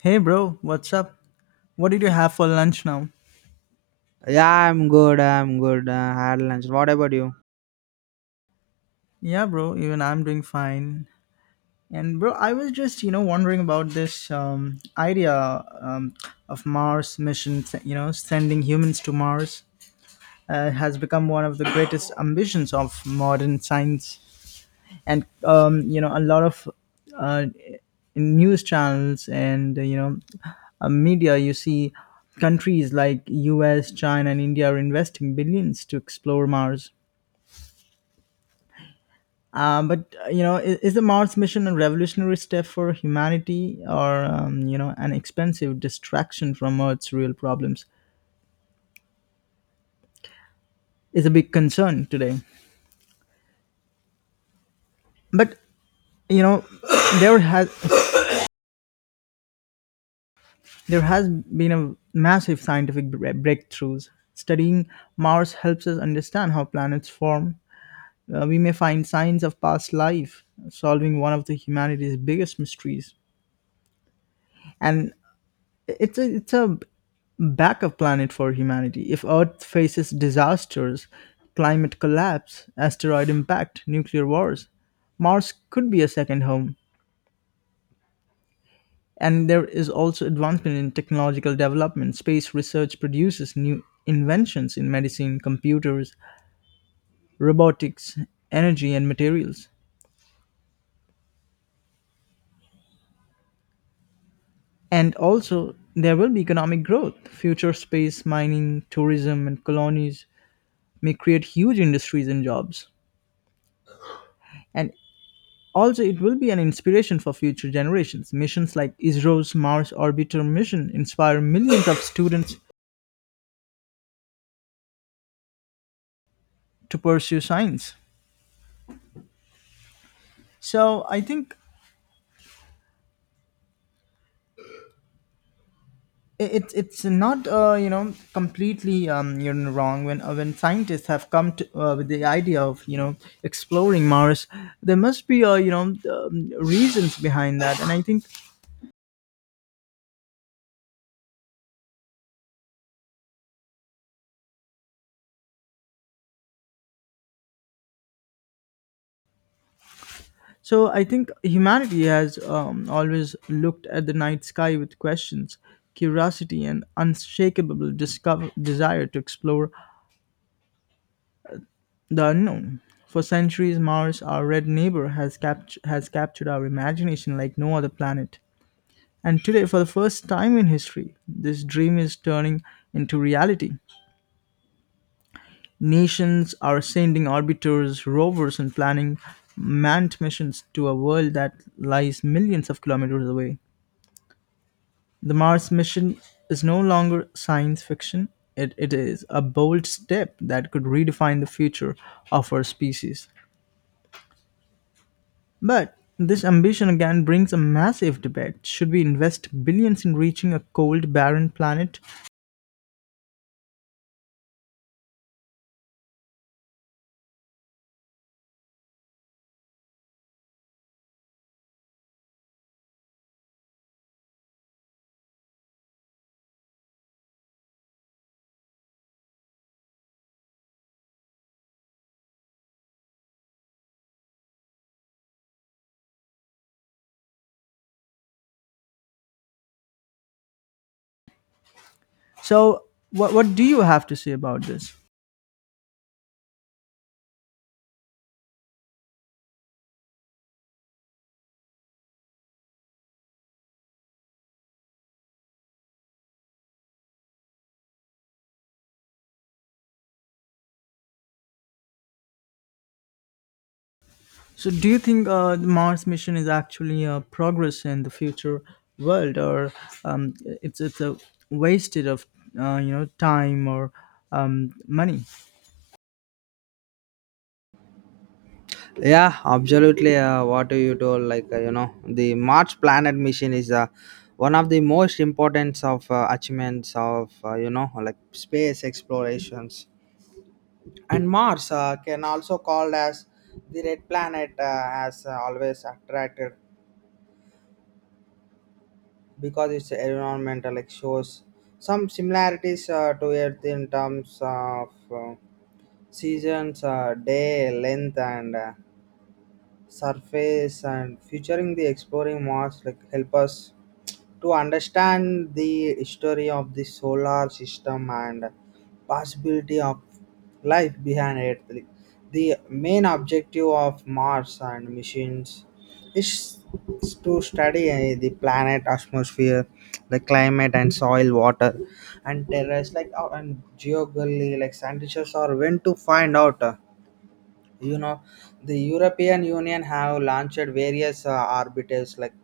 Hey bro, what's up? What did you have for lunch now? Yeah, I'm good. I'm good. I had lunch. What about you? Yeah, bro, even I'm doing fine. And bro, I was just, you know, wondering about this idea of Mars mission, you know, sending humans to Mars has become one of the greatest ambitions of modern science. And, you know, a lot of uh, news channels and, you know, media, you see countries like US, China, and India are investing billions to explore Mars. But you know, is the Mars mission a revolutionary step for humanity, or you know, an expensive distraction from Earth's real problems? Is a big concern today. But you know, there has there has been a massive scientific breakthroughs. Studying Mars helps us understand how planets form. We may find signs of past life, solving one of the humanity's biggest mysteries. And it's a backup planet for humanity. If Earth faces disasters, climate collapse, asteroid impact, nuclear wars, Mars could be a second home. And there is also advancement in technological development. Space research produces new inventions in medicine, computers, robotics, energy, and materials. And also, there will be economic growth. Future space mining, tourism, and colonies may create huge industries and jobs. And also, it will be an inspiration for future generations. Missions like ISRO's Mars Orbiter mission inspire millions of students to pursue science. So I think it's not you know completely you are wrong when scientists have come to, with the idea of you know exploring Mars. There must be you know reasons behind that, and I think So I think humanity has always looked at the night sky with questions, curiosity, and unshakable desire to explore the unknown. For centuries, Mars, our red neighbor, has, has captured our imagination like no other planet. And today, for the first time in history, this dream is turning into reality. Nations are sending orbiters, rovers, and planning manned missions to a world that lies millions of kilometers away. The Mars mission is no longer science fiction. It is a bold step that could redefine the future of our species. But this ambition again brings a massive debate. Should we invest billions in reaching a cold, barren planet? So, what do you have to say about this? So, do you think the Mars mission is actually a progress in the future world, or it's a wasted of you know time or money? Yeah, absolutely. What you told, like the March Planet mission is one of the most important of achievements of like space explorations. And Mars can also called as the red planet, has always attracted because its environment like shows some similarities to Earth in terms of seasons, day length, and surface and featuring the exploring Mars like help us to understand the history of the solar system and possibility of life behind Earth. Like, the main objective of Mars and missions is is to study the planet atmosphere, the climate and soil, water, and terrace like and geography like scientists are when to find out. You know the European Union have launched various orbiters like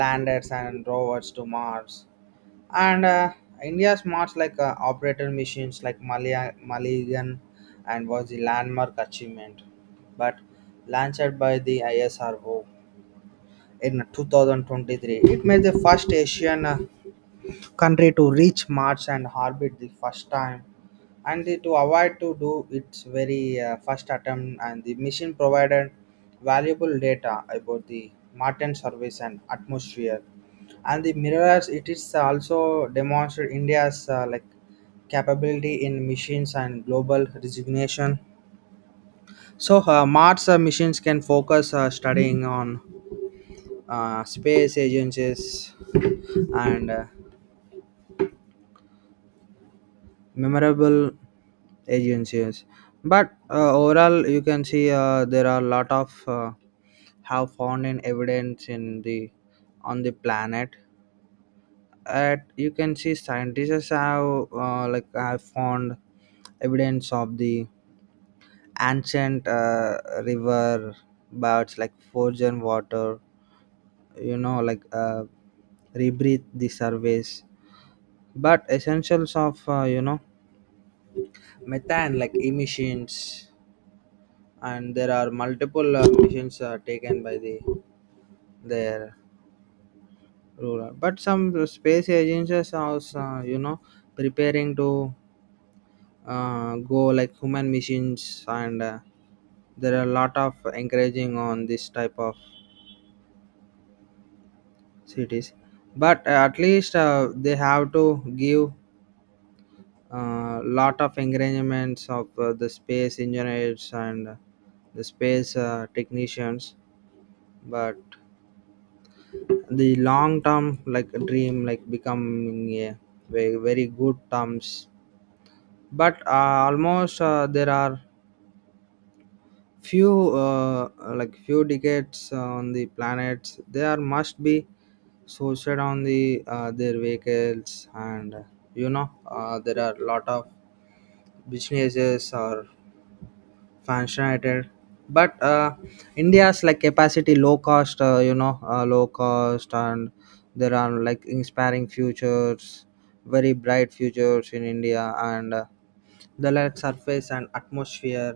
landers and rovers to Mars, and India's Mars like operator missions like malayaan and was the landmark achievement but launched by the ISRO in 2023. It made the first Asian country to reach Mars and orbit the first time and to avoid to do its very first attempt, and the mission provided valuable data about the Martian surface and atmosphere, and the mirrors it is also demonstrated India's like capability in missions and global resignation. So Mars missions can focus studying on space agencies and memorable agencies, but overall you can see there are a lot of have found in evidence in the on the planet. At you can see scientists have like have found evidence of the ancient river birds like frozen water, like rebreathe the surface, but essentials of methane like emissions, and there are multiple missions taken by their ruler, but some space agencies are also preparing to go like human missions, and there are a lot of encouraging on this type of cities. But at least they have to give a lot of encouragements of the space engineers and the space technicians, but the long term like a dream like becoming a very, very good terms. But almost there are few like few decades on the planets, there must be sourced on their vehicles, and there are lot of businesses or fascinated. But India's like capacity low cost low cost, and there are like inspiring futures, very bright futures in India, and the like surface and atmosphere,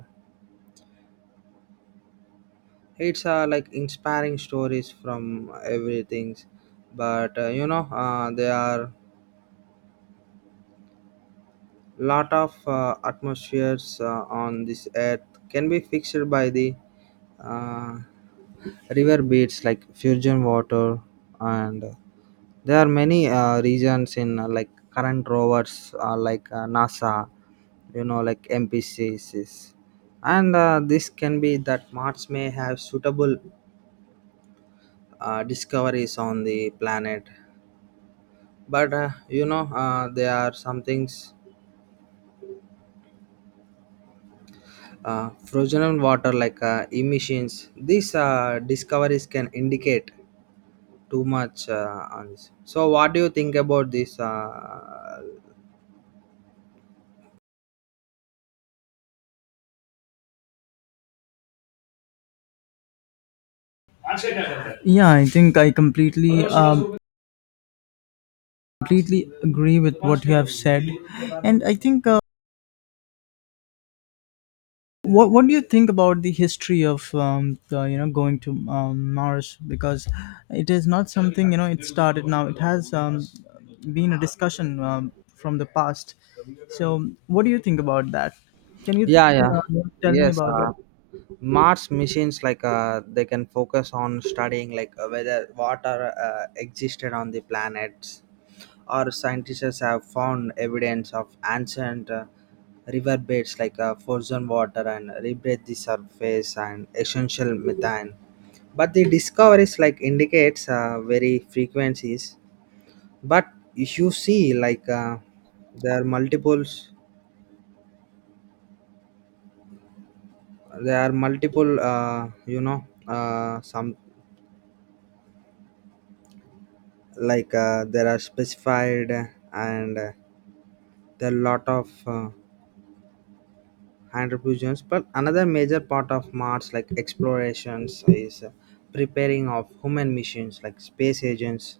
it's like inspiring stories from everything. But there are lot of atmospheres on this earth can be fixed by the uh, river beds like fusion water, and there are many regions in like current rovers like NASA, like MPCCs, and this can be that Mars may have suitable discoveries on the planet. But there are some things, frozen water like emissions, these discoveries can indicate too much on this. So, what do you think about this? Yeah, I think I completely agree with what you have said, and I think what do you think about the history of the, you know going to Mars, because it is not something you know it started now. It has been a discussion from the past. So, what do you think about that? Can you Yeah, yeah, uh, tell me yes. about that? Mars missions like they can focus on studying like whether water existed on the planets, or scientists have found evidence of ancient riverbeds like frozen water and rebreathe the surface and essential methane. But the discoveries like indicates very frequencies, but if you see like there are multiples there are multiple some like there are specified, and there are lot of contributions. But another major part of Mars like explorations is preparing of human missions like space agents,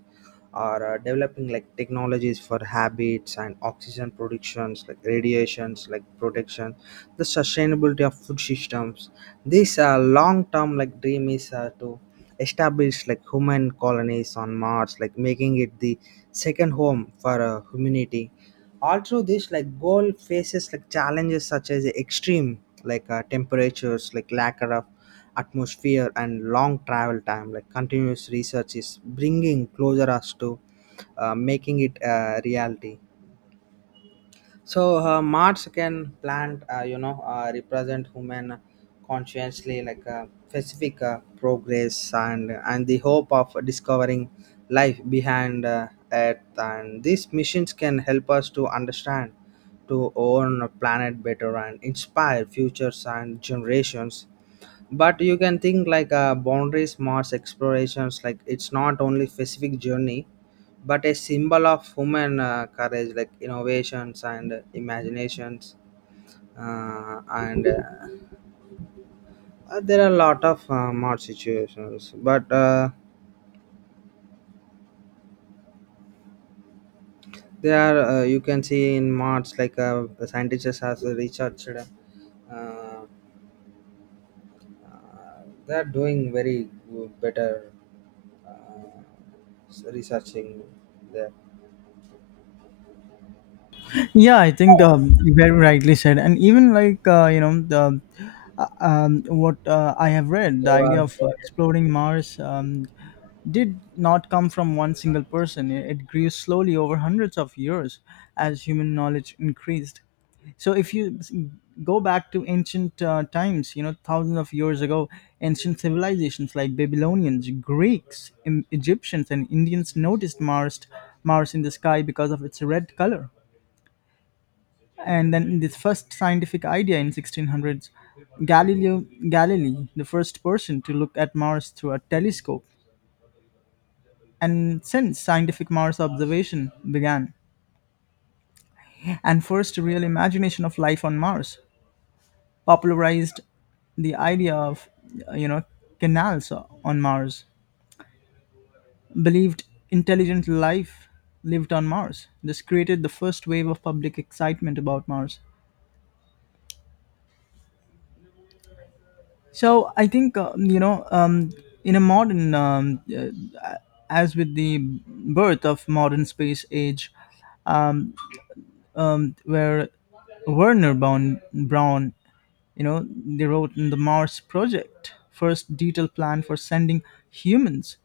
or developing like technologies for habits and oxygen productions, like radiations like protection, the sustainability of food systems. This long term like dream is to establish like human colonies on Mars, like making it the second home for humanity. All through this like gold faces like challenges such as extreme like temperatures like lack of atmosphere and long travel time, like continuous research is bringing closer us to making it a reality. So marts can plant represent human consciously like a specific progress, and the hope of discovering life behind earth, and these missions can help us to understand to own a planet better and inspire futures and generations. But you can think like a boundary smarts explorations, like it's not only specific journey but a symbol of human courage like innovations and imaginations. And there are a lot of mod situations, but there are you can see in mods like scientists has researched uh, uh, they are doing very good, better uh, researching there. Yeah, I think you very rightly said, and even like you know the what I have read, They the idea are, of exploring Mars did not come from one single person. It grew slowly over hundreds of years as human knowledge increased. So if you go back to ancient times, you know, thousands of years ago, ancient civilizations like Babylonians, Greeks, Egyptians, and Indians noticed Mars in the sky because of its red color. And then this first scientific idea in 1600s, Galileo Galilei, the first person to look at Mars through a telescope, and since scientific Mars observation began, and first real imagination of life on Mars popularized the idea of, you know, canals on Mars, believed intelligent life lived on Mars. This created the first wave of public excitement about Mars. So I think, in a modern, as with the birth of modern space age, where Werner Braun, you know, they wrote in the Mars Project, first detailed plan for sending humans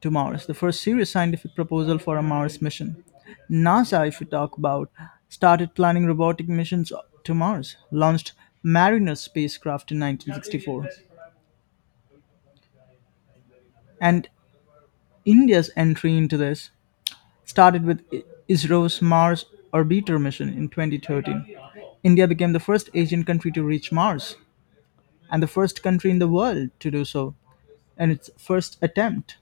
to Mars, the first serious scientific proposal for a Mars mission. NASA, if you talk about, started planning robotic missions to Mars, launched Mariner spacecraft in 1964, and India's entry into this started with ISRO's Mars Orbiter mission in 2013. India became the first Asian country to reach Mars and the first country in the world to do so in its first attempt.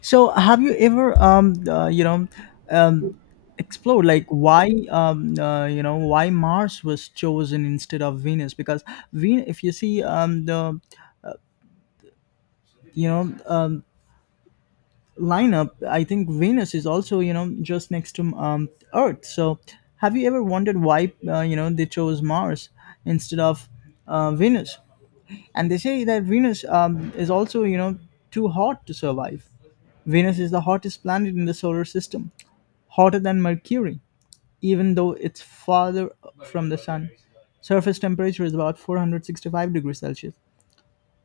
So, have you ever, you know, um, explored like why, you know, why Mars was chosen instead of Venus? Because Venus, if you see the, you know, um, lineup, I think Venus is also, you know, just next to Earth. So, have you ever wondered why you know they chose Mars instead of Venus? And they say that Venus is also, you know, too hot to survive. Venus is the hottest planet in the solar system, hotter than Mercury, even though it's farther from the sun. Surface temperature is about 465 degrees Celsius,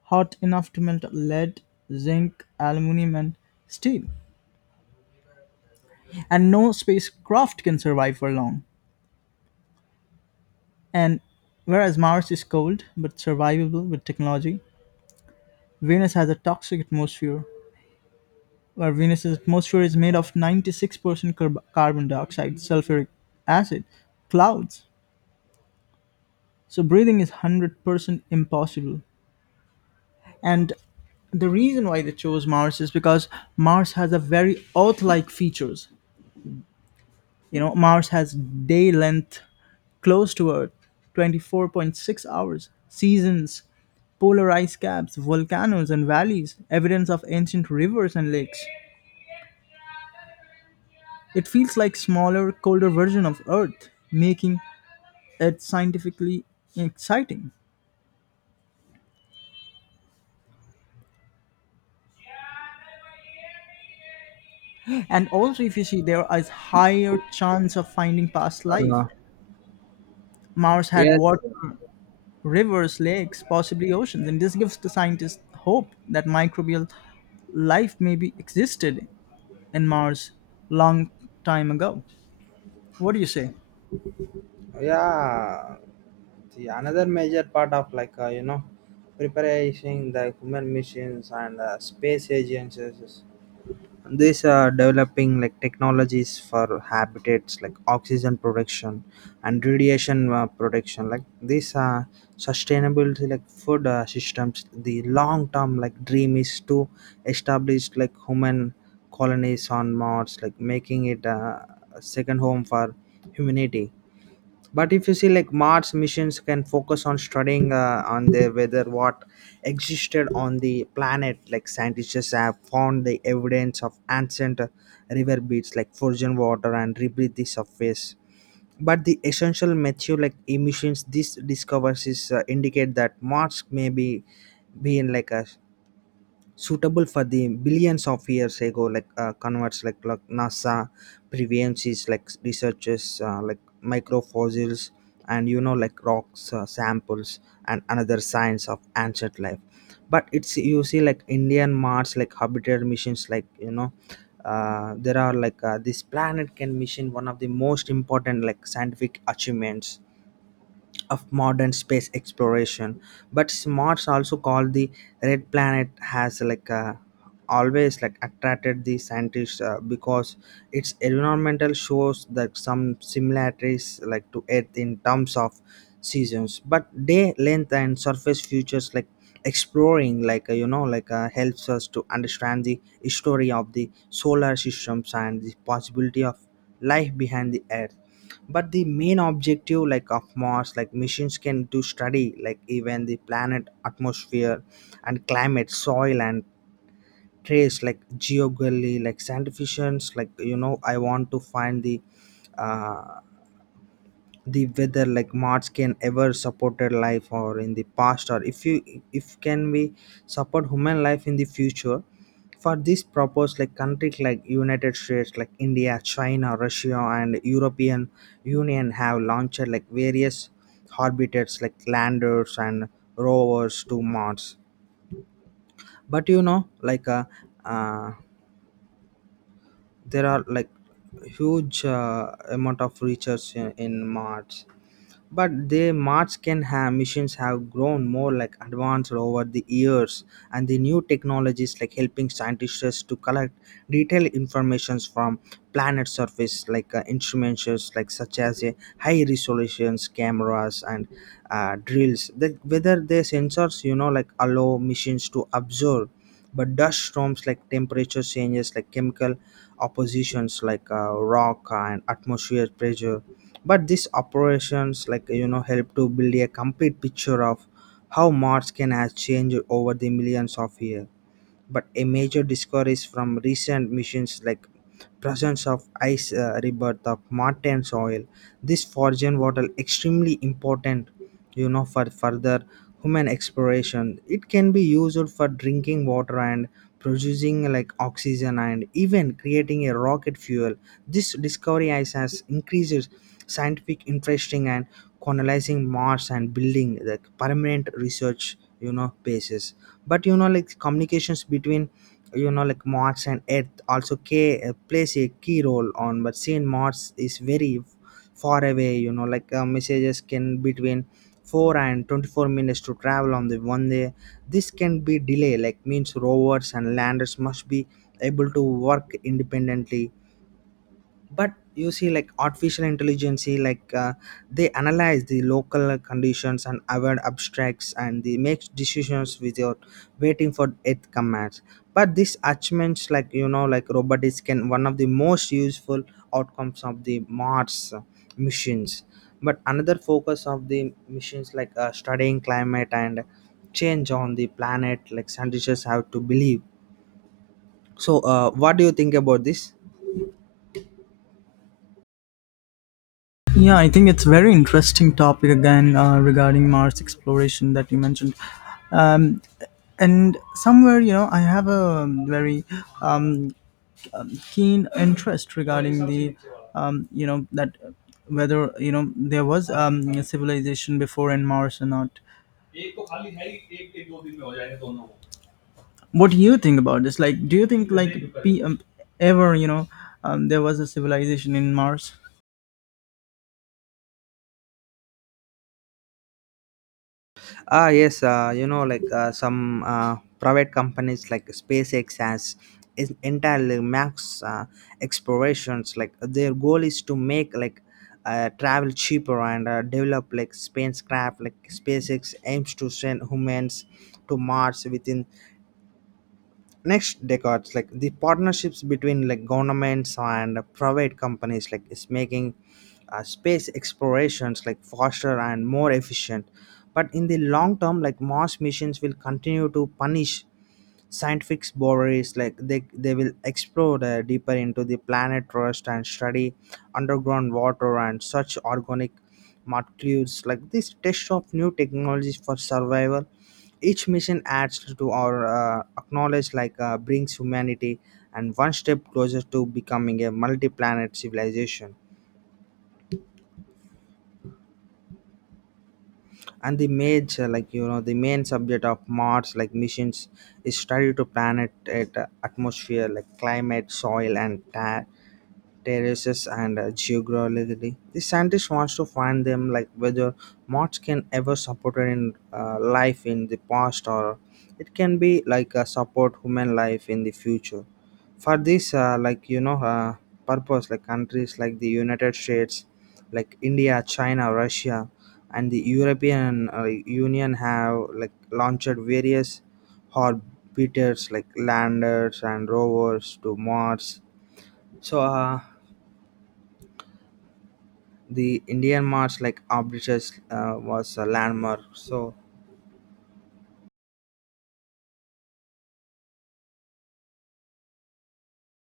hot enough to melt lead, zinc, aluminum, and steel. And no spacecraft can survive for long. And whereas Mars is cold but survivable with technology, Venus has a toxic atmosphere, where Venus's atmosphere is made of 96% carbon dioxide, sulfuric acid, clouds. So breathing is 100% impossible. And the reason why they chose Mars is because Mars has a very Earth like features. You know, Mars has day length close to Earth, 24.6 hours, seasons, polar ice caps, volcanoes and valleys, evidence of ancient rivers and lakes. It feels like smaller, colder version of Earth, making it scientifically exciting. And also if you see there is higher chance of finding past life. uh, Mars had yes, water, rivers, lakes, possibly oceans. And this gives the scientists hope that microbial life may be existed in Mars long time ago. What do you say? yeah. The another major part of like preparation the human missions and space agencies, these are developing like technologies for habitats like oxygen production and radiation production, like these are sustainability like food systems. The long term like dream is to establish like human colonies on Mars, like making it a second home for humanity. But if you see like Mars missions can focus on studying on the whether what existed on the planet, like scientists have found the evidence of ancient river beds like frozen water and rebreathe the surface. But the essential material like emissions, these discoveries indicate that Mars may be being like a suitable for the billions of years ago, like converts like NASA prevalences, like researchers like microfossils, and like rocks samples, and another signs of ancient life. But it's you see like Indian Mars like habitat missions like there are like this planet can mission one of the most important like scientific achievements of modern space exploration. But Mars, also called the red planet, has like always like attracted the scientists because its environmental shows that some similarities like to Earth in terms of seasons, but day length and surface features, like exploring like like helps us to understand the history of the solar systems and the possibility of life behind the earth. But the main objective like of Mars like missions can do study like even the planet atmosphere and climate, soil, and trace like geography, like scientific like I want to find the uh, the weather like march can ever supported life or in the past, or if you if can we support human life in the future. For this purpose, like countries like United States, like India, China, Russia, and European Union have launched like various orbiters like landers and rovers to Mars. But like uh, there are like huge amount of research in Mars. But the Mars can have missions have grown more like advanced over the years, and the new technologies like helping scientists to collect detailed informations from planet surface, like instruments like such as a high resolutions cameras and drills that whether the sensors like allow machines to observe, but dust storms like temperature changes like chemical oppositions like rock and atmosphere pressure. But these operations like help to build a complete picture of how Mars can has changed over the millions of years. But a major discoveries from recent missions, like presence of ice rebirth of Martian soil. This Forgian water extremely important for further human exploration. It can be used for drinking water and producing like oxygen and even creating a rocket fuel. This discovery ice has increased scientific interesting and colonizing Mars and building the permanent research basis. But like communications between like Mars and Earth also plays a key role on, but seeing Mars is very far away, like messages can between 4 and 24 minutes to travel on the one day. This can be delay like means rovers and landers must be able to work independently. But you see like artificial intelligence like they analyze the local conditions and avoid abstracts and they make decisions without waiting for it commands. But these achievements like like robotics can one of the most useful outcomes of the Mars missions. But another focus of the missions like studying climate and change on the planet, like scientists have to believe. So what do you think about this? Yeah, I think it's very interesting topic again regarding Mars exploration that you mentioned. Um, and somewhere, you know, I have a very um, keen interest regarding the, you know, that whether you know there was a civilization before in Mars or not. What do you think about this, like, do you think like p ever, you know, there was a civilization in Mars? Ah, yes, like some private companies like SpaceX has is entirely max explorations. Like their goal is to make like travel cheaper and develop like spacecraft. Like SpaceX aims to send humans to Mars within next decades, like the partnerships between like governments and private companies like is making space explorations like faster and more efficient. But in the long term, like Mars missions will continue to punish scientific boundaries, like they will explore deeper into the planet crust and study underground water and such organic molecules, like this test of new technologies for survival. Each mission adds to our acknowledge, like brings humanity and one step closer to becoming a multi-planet civilization. And the major, like the main subject of Mars, like missions, is study to planet atmosphere, like climate, soil, and terraces and geography. The scientist wants to find them like whether moths can ever support in life in the past, or it can be like support human life in the future. For this, purpose like countries like the United States, like India, China, Russia, and the European Union have like launched various orbiters like landers and rovers to Mars. So the Indian March like arbitrage was a landmark. So,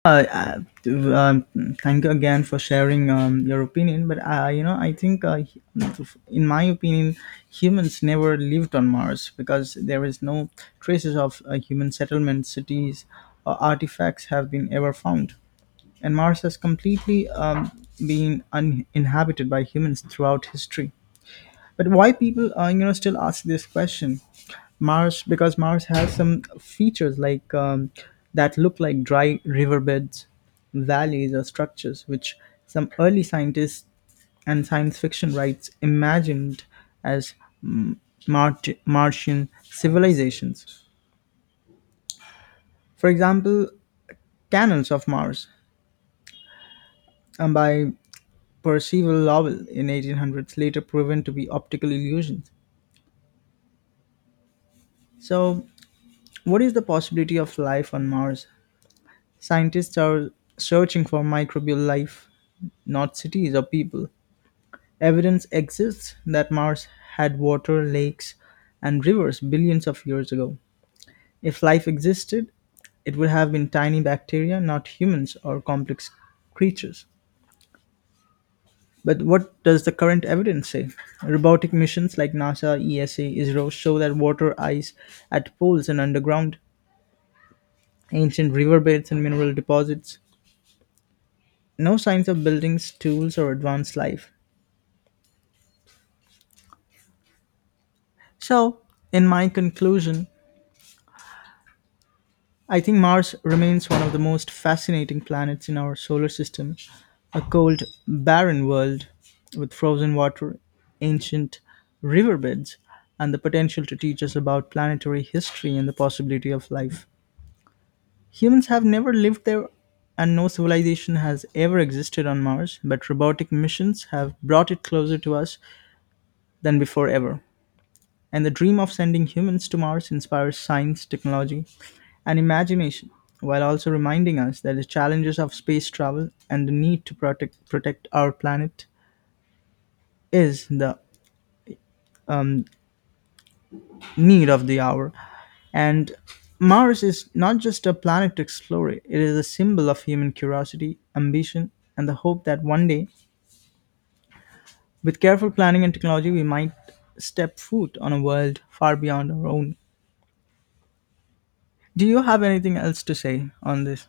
uh, uh, to- um, Thank you again for sharing your opinion, but you know I think, in my opinion, humans never lived on Mars because there is no traces of human settlement cities or artifacts have been ever found, and Mars has completely been uninhabited by humans throughout history. But why people, you know, still ask this question? Mars, because Mars has some features like that look like dry riverbeds, valleys, or structures, which some early scientists and science fiction writes imagined as mm, Mar- Martian civilizations. For example, Canals of Mars by Percival Lowell in 1800s later proven to be optical illusions. So, what is the possibility of life on Mars? Scientists are searching for microbial life, not cities or people. Evidence exists that Mars had water, lakes, and rivers billions of years ago. If life existed, it would have been tiny bacteria, not humans or complex creatures. But what does the current evidence say? Robotic missions like NASA, ESA, ISRO show that water, ice at poles and underground, ancient riverbeds and mineral deposits, no signs of buildings, tools, or advanced life. So, in my conclusion, I think Mars remains one of the most fascinating planets in our solar system. A cold, barren world with frozen water, ancient riverbeds, and the potential to teach us about planetary history and the possibility of life. Humans have never lived there, and no civilization has ever existed on Mars, but robotic missions have brought it closer to us than before ever. And the dream of sending humans to Mars inspires science, technology, and imagination, while also reminding us that the challenges of space travel and the need to protect our planet is the um, need of the hour. And Mars is not just a planet to explore, it is a symbol of human curiosity, ambition, and the hope that one day, with careful planning and technology, we might step foot on a world far beyond our own. Do you have anything else to say on this?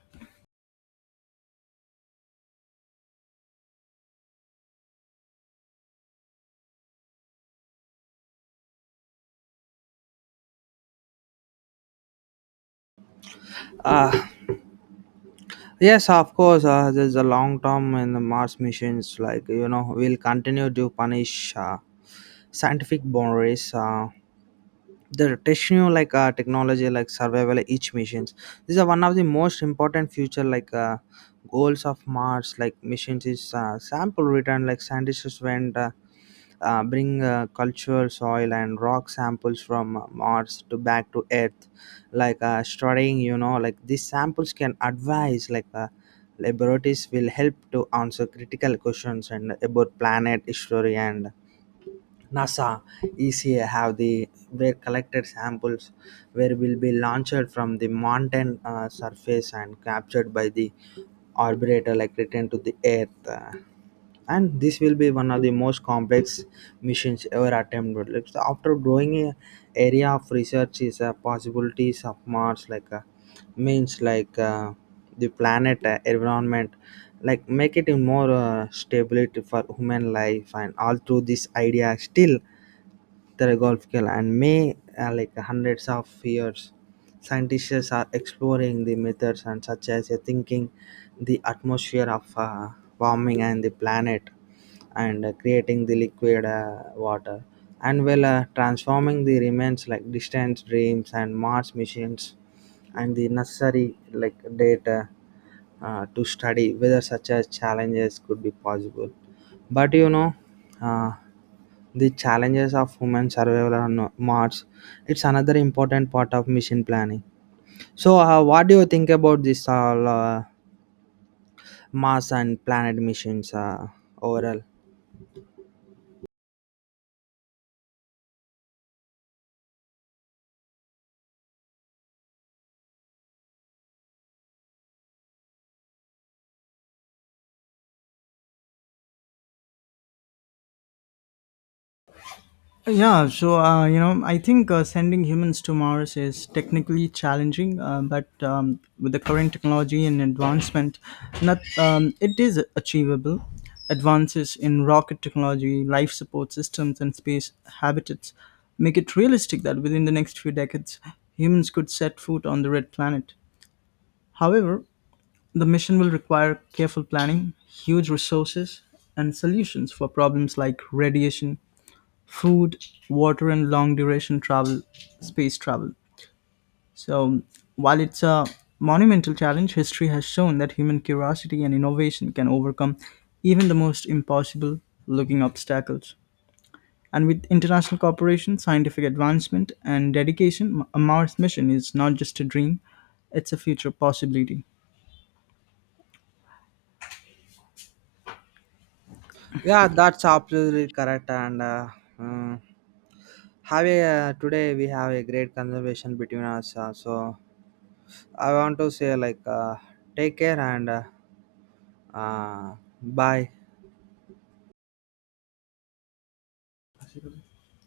uh, yes, of course, there's a long term in the Mars missions. Like we'll continue to punish scientific boundaries. The techno like technology like survival each missions, these are one of the most important future, like goals of Mars like missions is sample return, like scientists went bring cultural soil and rock samples from Mars to back to Earth. Like studying like these samples can advise like laboratories will help to answer critical questions and about planet history. And NASA, ECA have the where collected samples where will be launched from the mountain surface and captured by the orbiter, like return to the Earth. And this will be one of the most complex missions ever attempted. Like, so after growing a area of research is possibilities of Mars like means like. The planet environment, like make it a more stability for human life, and all through this idea still theological and may like hundreds of years scientists are exploring the methods and such as a thinking the atmosphere of warming and the planet, and creating the liquid water and well transforming the remains like distant dreams, and Mars missions and the necessary like data to study whether such as challenges could be possible. But uh, the challenges of human survival on Mars, it's another important part of mission planning. So what do you think about this all, Mars and planet missions, overall? Yeah, so you know, I think sending humans to Mars is technically challenging, but with the current technology and advancement, not it is achievable. Advances in rocket technology, life support systems, and space habitats make it realistic that within the next few decades, humans could set foot on the red planet. However, the mission will require careful planning, huge resources, and solutions for problems like radiation, food, water, and long duration space travel. So, while it's a monumental challenge, history has shown that human curiosity and innovation can overcome even the most impossible looking obstacles. And with international cooperation, scientific advancement, and dedication, a Mars mission is not just a dream, it's a future possibility. Yeah, that's absolutely correct. And mm, have a today we have a great conversation between us. So I want to say like take care and uh, bye.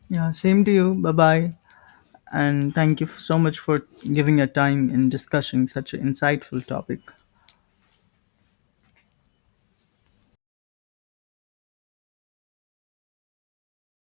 Yeah, same to you. Bye bye. And thank you so much for giving your time in discussing such an insightful topic.